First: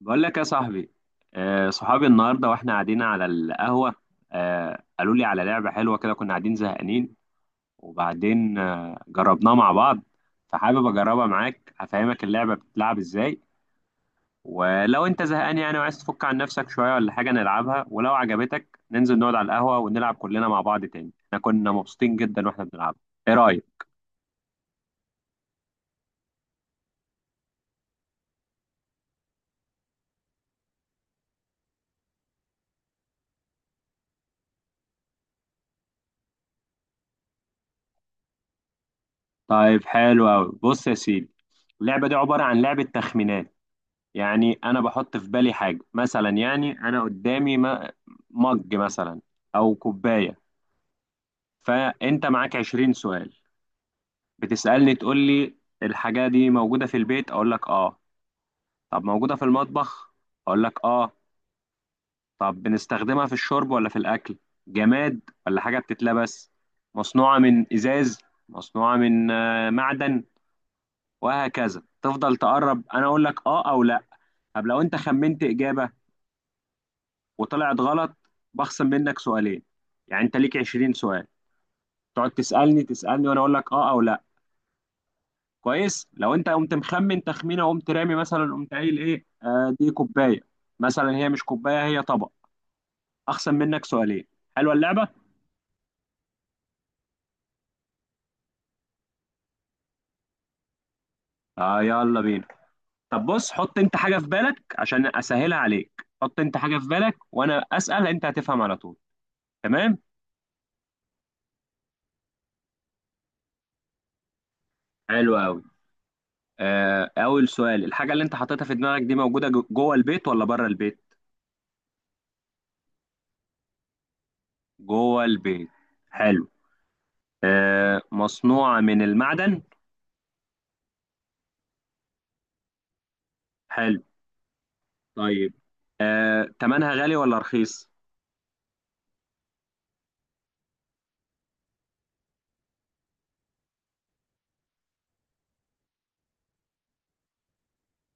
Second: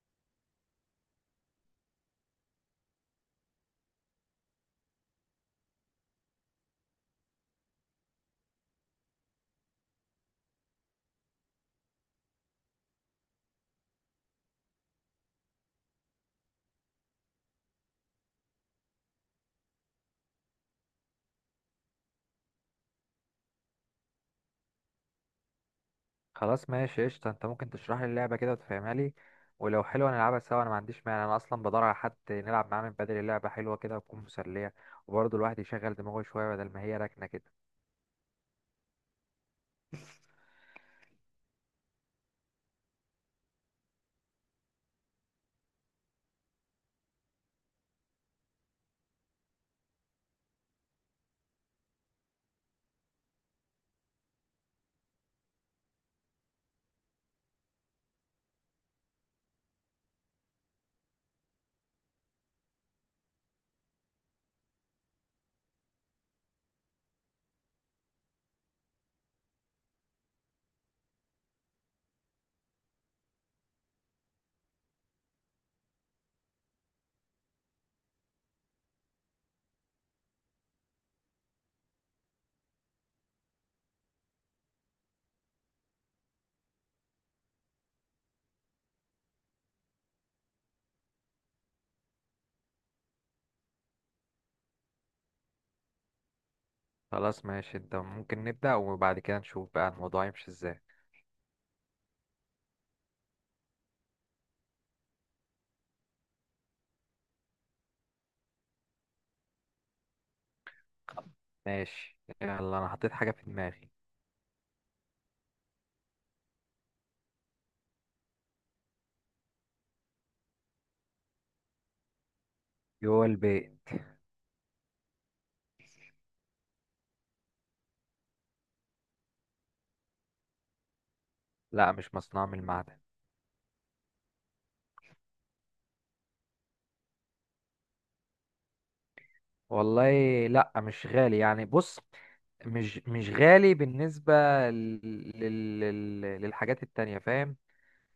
بقول لك يا صاحبي، صحابي النهارده واحنا قاعدين على القهوه. قالوا لي على لعبه حلوه كده، كنا قاعدين زهقانين وبعدين جربناها مع بعض، فحابب اجربها معاك. هفهمك اللعبه بتتلعب ازاي، ولو انت زهقان يعني وعايز تفك عن نفسك شويه ولا حاجه نلعبها، ولو عجبتك ننزل نقعد على القهوه ونلعب كلنا مع بعض تاني. احنا كنا مبسوطين جدا واحنا بنلعبها. ايه رايك؟ خلاص ماشي قشطة، انت ممكن تشرح لي اللعبة كده وتفهمها لي. ولو حلوة نلعبها سوا، انا ما عنديش مانع. انا اصلا بدور على حد نلعب معاه من بدري. اللعبة حلوة كده وتكون مسلية، وبرضه الواحد يشغل دماغه شوية بدل ما هي راكنة كده. طيب حلو قوي، بص يا سيدي. اللعبه دي عباره عن لعبه تخمينات. يعني انا بحط في بالي حاجه مثلا، يعني انا قدامي مج مثلا، او كوبايه. فانت معاك 20 سؤال، بتسالني تقول لي: الحاجه دي موجوده في البيت؟ اقول لك اه. طب موجوده في المطبخ؟ اقول لك اه. طب بنستخدمها في الشرب ولا في الاكل؟ جماد ولا حاجه بتتلبس؟ مصنوعه من ازاز؟ مصنوعه من معدن؟ وهكذا تفضل تقرب، انا اقول لك اه او لا. طب لو انت خمنت اجابه وطلعت غلط، بخصم منك سؤالين. يعني انت ليك 20 سؤال، تقعد تسالني تسالني وانا اقول لك اه او لا. كويس؟ لو انت قمت مخمن تخمينه وقمت رامي مثلا، قمت قايل ايه دي كوبايه مثلا، هي مش كوبايه، هي طبق، اخصم منك سؤالين. حلوه اللعبه. خلاص ماشي، انت ممكن نبدأ وبعد كده نشوف بقى الموضوع يمشي ازاي؟ اه، يلا بينا. طب بص، حط انت حاجه في بالك، عشان اسهلها عليك حط انت حاجه في بالك وانا اسال، انت هتفهم على طول. تمام. ماشي يلا، انا حطيت حاجة في دماغي. حلو قوي. اول سؤال: الحاجه اللي انت حطيتها في دماغك دي موجوده جوه البيت ولا بره البيت؟ جوه البيت. جوه البيت. حلو. مصنوعة من المعدن؟ لا، مش مصنوع من المعدن. حلو. طيب. تمنها غالي ولا رخيص؟ والله. لا مش غالي، يعني بص، مش غالي بالنسبة لل... لل... للحاجات التانية، فاهم؟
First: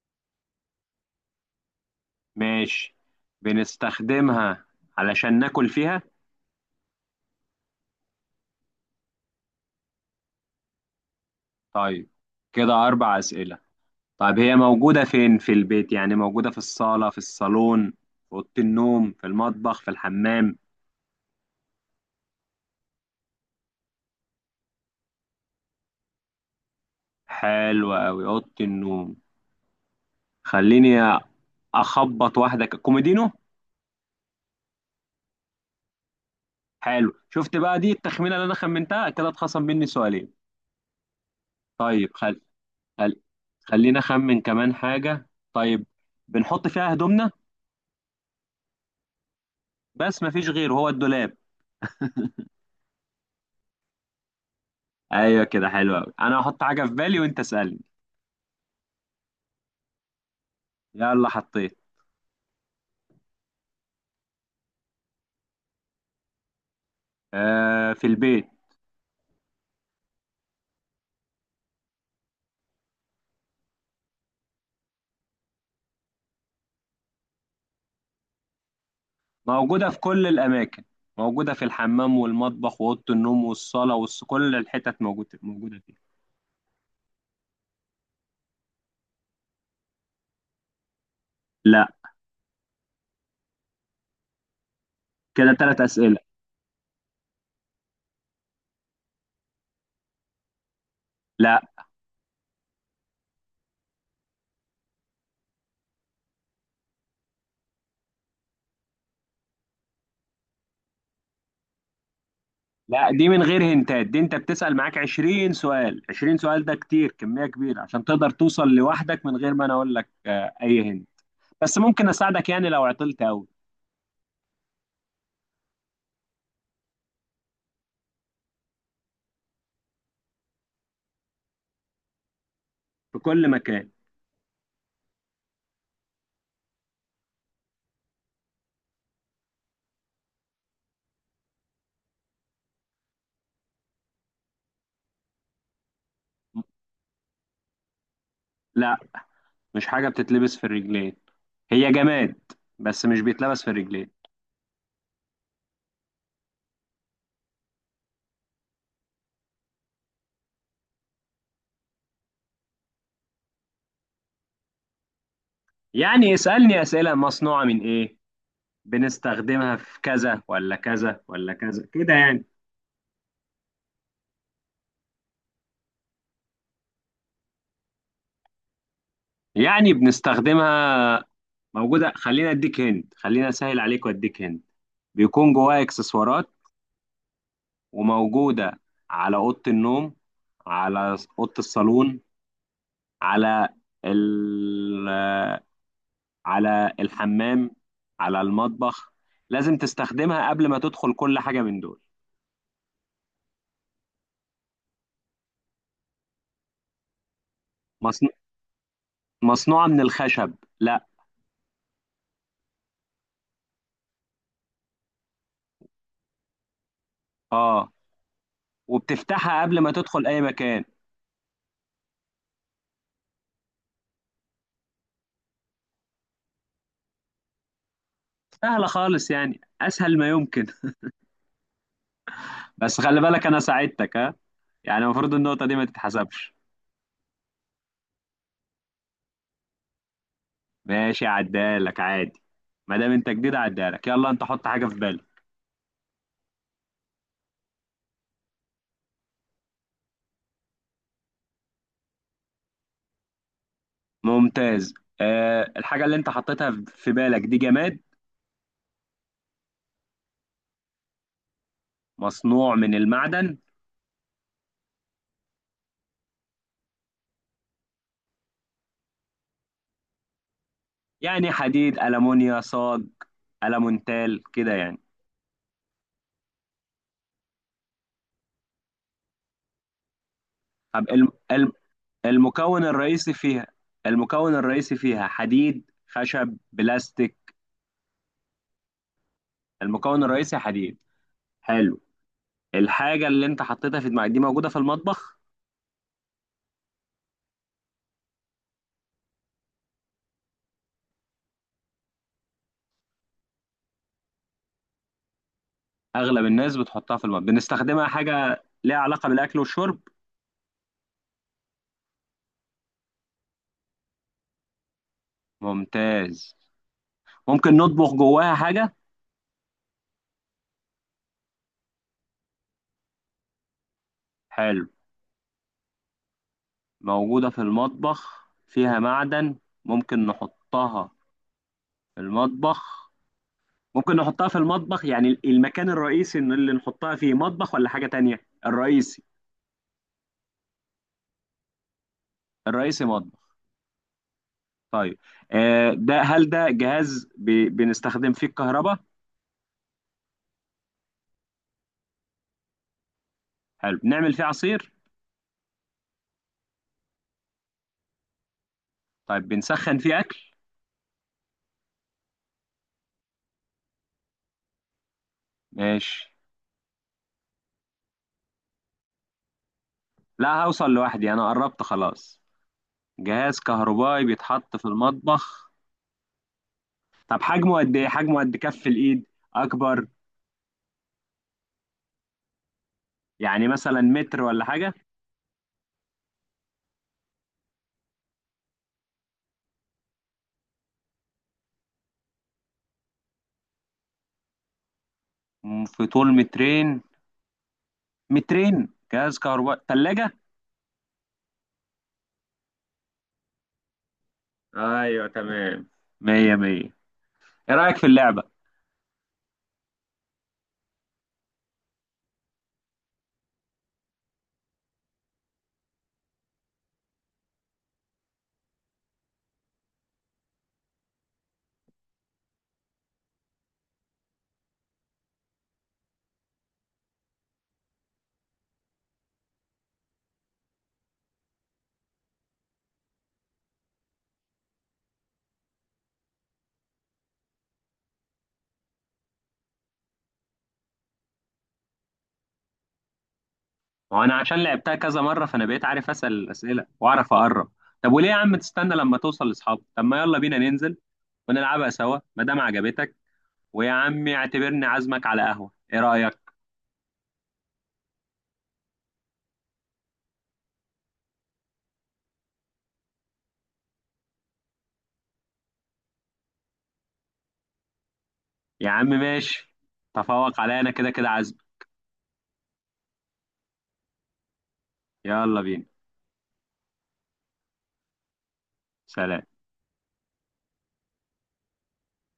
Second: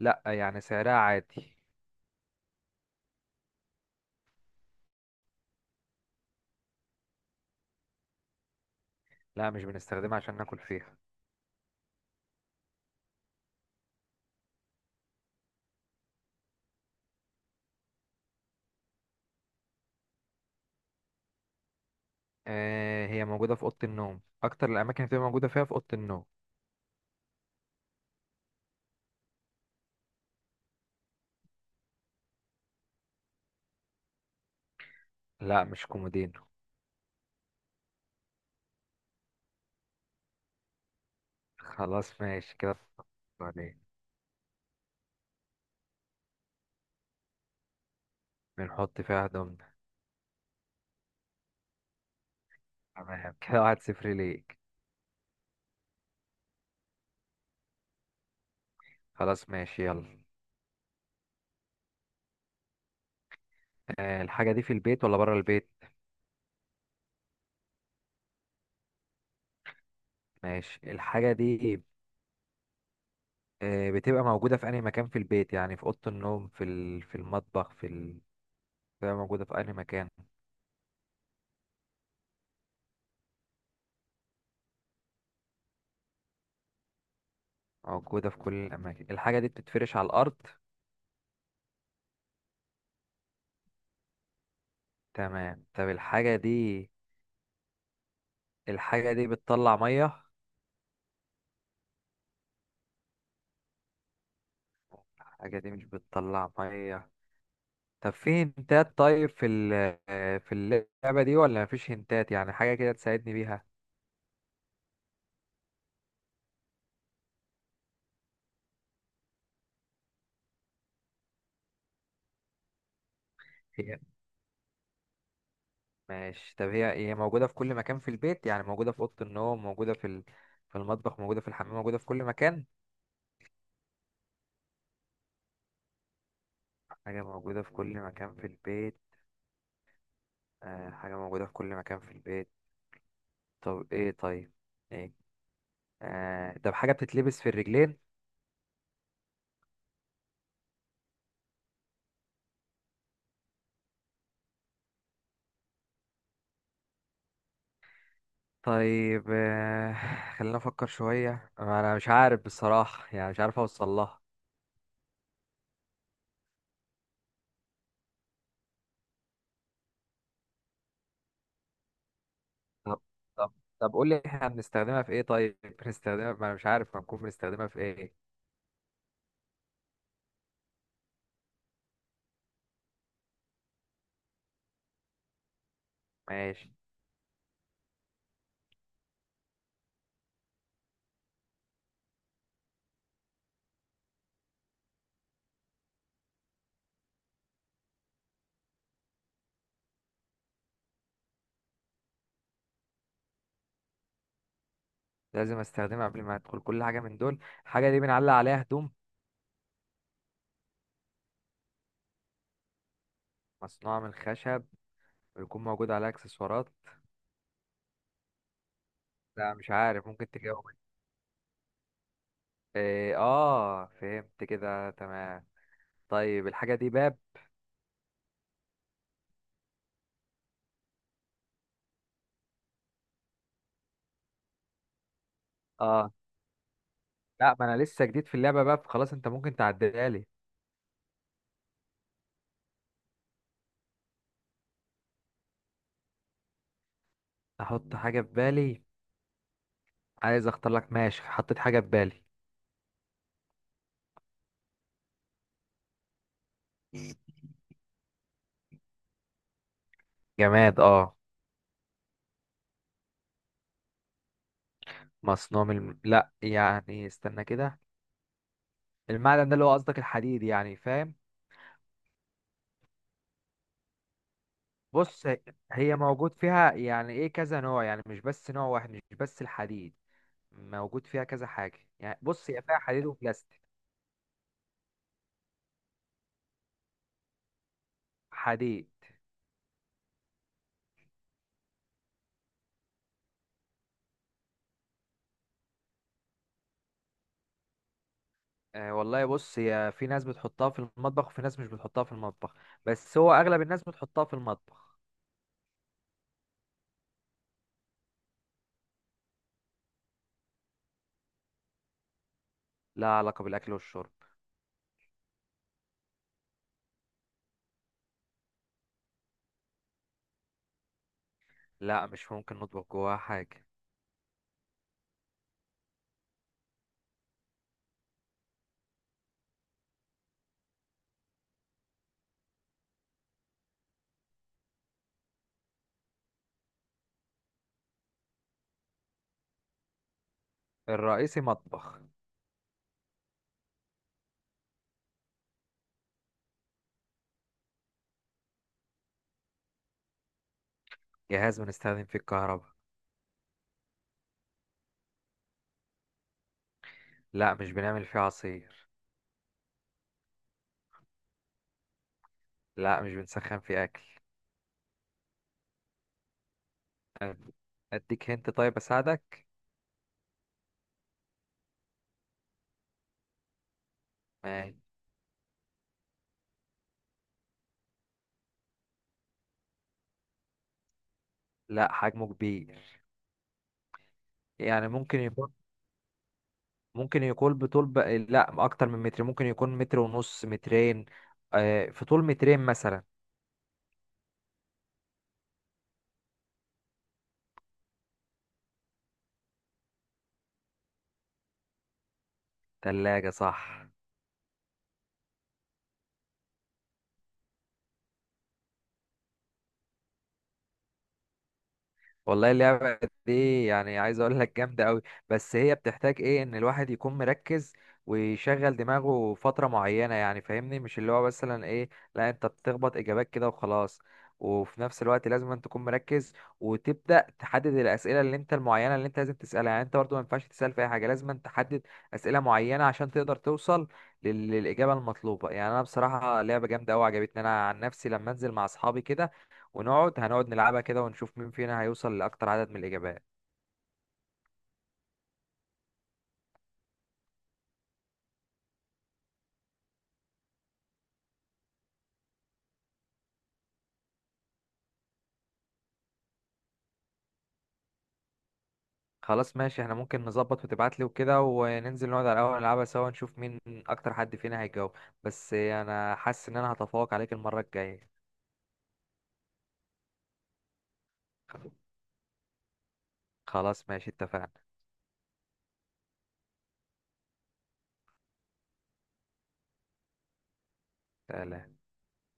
لا يعني سعرها عادي. ماشي. بنستخدمها علشان ناكل فيها؟ لا، مش بنستخدمها عشان ناكل فيها. طيب، كده أربع أسئلة. طيب هي موجودة فين في البيت؟ يعني موجودة في الصالة، في الصالون، في أوضة النوم، في المطبخ، في الحمام؟ آه، هي موجودة في أوضة النوم، أكتر الأماكن اللي بتبقى موجودة فيها في أوضة النوم. حلو أوي، أوضة النوم. خليني أخبط واحدة، كوميدينو. لا، مش كومودينو. حلو، شفت بقى؟ دي التخمينة اللي أنا خمنتها كده اتخصم مني سؤالين. طيب خلاص ماشي كده. خل... عليه. خلينا اخمن كمان حاجة. طيب بنحط فيها هدومنا؟ بنحط فيها هدومنا. بس مفيش غير هو الدولاب. تمام كده، 1-0 ليك. ايوه كده، حلو قوي. انا هحط حاجة في بالي وانت اسألني. خلاص ماشي يلا. يلا حطيت. آه، الحاجة دي في البيت ولا بره البيت؟ آه، في البيت. ماشي، الحاجة دي، بتبقى موجودة في أي مكان في البيت، يعني في أوضة النوم، في المطبخ، بتبقى موجودة في أي موجودة في مكان؟ كل الاماكن، موجودة في الحمام والمطبخ وأوضة النوم والصالة كل الحتت موجودة فيها. موجودة في كل الأماكن. الحاجة دي بتتفرش على الأرض؟ لا. كده تمام. ثلاث طب أسئلة. الحاجة دي، بتطلع مية؟ لا. الحاجة دي مش بتطلع مية. طب في هنتات؟ طيب، في اللعبة دي ولا مفيش هنتات، يعني حاجة كده لا، دي تساعدني من غير بيها؟ هنتات، دي انت بتسأل معاك 20 سؤال، 20 سؤال ده كتير، كمية كبيرة عشان تقدر توصل لوحدك من غير ما انا اقول لك اي هنت. بس ممكن اساعدك يعني لو عطلت قوي. هي. ماشي، طب هي موجودة في كل مكان في البيت، يعني موجودة في أوضة النوم، موجودة في المطبخ، موجودة في الحمام، موجودة في كل مكان؟ في كل مكان. حاجة موجودة في كل مكان في البيت. حاجة موجودة في كل مكان في البيت. طب ايه؟ طيب ايه؟ طب حاجة بتتلبس في الرجلين؟ لا، مش حاجه بتتلبس في الرجلين، هي جماد بس مش بيتلبس في الرجلين. طيب، خلينا افكر شوية، انا مش عارف بصراحة يعني مش عارف اوصل لها. يعني اسالني اسئله: مصنوعه من ايه؟ بنستخدمها في كذا ولا كذا ولا كذا، كده يعني. طب طب طب قول لي، احنا بنستخدمها في ايه طيب؟ بنستخدمها؟ ما انا مش عارف هنكون بنستخدمها في ايه. يعني بنستخدمها، موجوده. خلينا اديك هند، خلينا اسهل عليك واديك هند. بيكون جواها اكسسوارات، ماشي. وموجوده على اوضه النوم، على اوضه الصالون، على ال- على الحمام، على المطبخ. لازم تستخدمها قبل ما تدخل كل حاجة من دول. لازم استخدمها قبل ما ادخل كل حاجة من دول. حاجة دي مصن... بنعلق عليها هدوم؟ مصنوعة من الخشب؟ لا. مصنوعة من الخشب؟ ويكون موجود عليها اكسسوارات؟ اه، لا وبتفتحها مش قبل ما عارف، تدخل ممكن أي تجاوب. مكان. إيه، اه، فهمت كده، تمام. طيب الحاجة دي باب؟ سهلة خالص يعني، أسهل ما يمكن. بس خلي بالك أنا ساعدتك ها، يعني المفروض النقطة دي ما اه. تتحسبش. لا، ما انا لسه جديد في اللعبة، باب خلاص، انت ممكن تعديها لي. ماشي، عدالك عادي. ما دام أنت جديد عدالك، يلا أنت حط حاجة في بالك. احط حاجة في بالي. عايز اختار لك، ماشي، حطيت حاجة في بالي. ممتاز. الحاجة اللي أنت حطيتها في بالك دي جماد؟ جماد، اه. مصنوع من المعدن؟ مصنوع لا يعني استنى كده. المعدن ده اللي هو قصدك الحديد يعني، فاهم؟ يعني حديد، ألمونيا، صاج، ألمونتال، كده يعني. بص، هي موجود فيها يعني ايه كذا نوع، يعني مش بس نوع واحد، مش بس الحديد، موجود طب فيها كذا حاجة، يعني بص، هي فيها المكون حديد الرئيسي وبلاستيك. فيها، المكون الرئيسي فيها حديد، خشب، بلاستيك؟ حديد. المكون الرئيسي حديد. حلو. الحاجة اللي انت حطيتها في دماغك دي موجودة في المطبخ؟ آه والله، بص، هي في ناس بتحطها في المطبخ وفي ناس مش بتحطها في المطبخ. بس هو اغلب الناس بتحطها في المطبخ. أغلب الناس بتحطها في المطبخ. بنستخدمها حاجة ليها علاقة بالأكل والشرب؟ لا علاقة بالاكل والشرب. ممتاز. ممكن نطبخ جواها حاجة؟ لا، مش ممكن نطبخ جواها حاجة. حلو. موجودة في المطبخ، فيها معدن، ممكن نحطها في المطبخ. ممكن نحطها في المطبخ، يعني المكان الرئيسي إن اللي نحطها فيه مطبخ ولا حاجة تانية؟ الرئيسي. الرئيسي مطبخ. الرئيسي مطبخ. طيب. ده هل ده جهاز بنستخدم فيه الكهرباء؟ جهاز بنستخدم فيه الكهرباء. حلو. نعمل فيه عصير؟ لا، مش بنعمل فيه عصير. طيب، بنسخن فيه أكل؟ لا، مش بنسخن فيه اكل. ماشي. أد- اديك هنت؟ طيب اساعدك. لا، هوصل لوحدي، أنا قربت خلاص. جهاز كهربائي بيتحط ماشي. في المطبخ. طب حجمه قد إيه؟ حجمه قد كف الإيد؟ أكبر؟ لا، حجمه كبير. يعني مثلا متر ولا يعني حاجة؟ ممكن يكون لا، اكتر من متر، ممكن يكون متر ونص، مترين. آه، في طول مترين مثلا. في طول مترين؟ مترين، جهاز كهربائي، تلاجة. ثلاجة صح. ايوه تمام. مية مية. ايه رأيك في اللعبة؟ والله اللعبة دي، يعني عايز اقول لك جامدة قوي. بس هي بتحتاج ايه ان الواحد يكون مركز، ويشغل دماغه فترة معينة، يعني فاهمني، مش اللي هو مثلا ايه. لا، انت بتخبط اجابات كده وخلاص. وفي نفس الوقت لازم أن تكون مركز، وتبدأ تحدد الأسئلة اللي انت المعينة اللي انت لازم تسألها. يعني انت برضو ما ينفعش تسأل في اي حاجة، لازم أن تحدد أسئلة معينة عشان تقدر توصل للإجابة المطلوبة. يعني انا بصراحة لعبة جامدة قوي عجبتني. انا عن نفسي لما انزل مع اصحابي كده، ونقعد نلعبها كده ونشوف مين فينا هيوصل لأكتر عدد من الإجابات. وانا عشان لعبتها كذا مرة، فانا بقيت عارف اسأل الأسئلة واعرف اقرب. طب وليه يا عم تستنى لما توصل لاصحابك؟ طب ما يلا بينا ننزل ونلعبها سوا ما دام عجبتك. ويا عم اعتبرني عازمك على قهوة، ايه رأيك؟ خلاص ماشي، احنا ممكن نظبط وتبعتلي وكده، وننزل نقعد على القهوة نلعبها سوا، نشوف مين أكتر حد فينا هيجاوب. بس أنا حاسس إن أنا هتفوق عليك المرة الجاية. يا عم ماشي، تفوق عليا انا كده كده عازم. خلاص ماشي، اتفقنا. يلا بينا. سلام. سلام.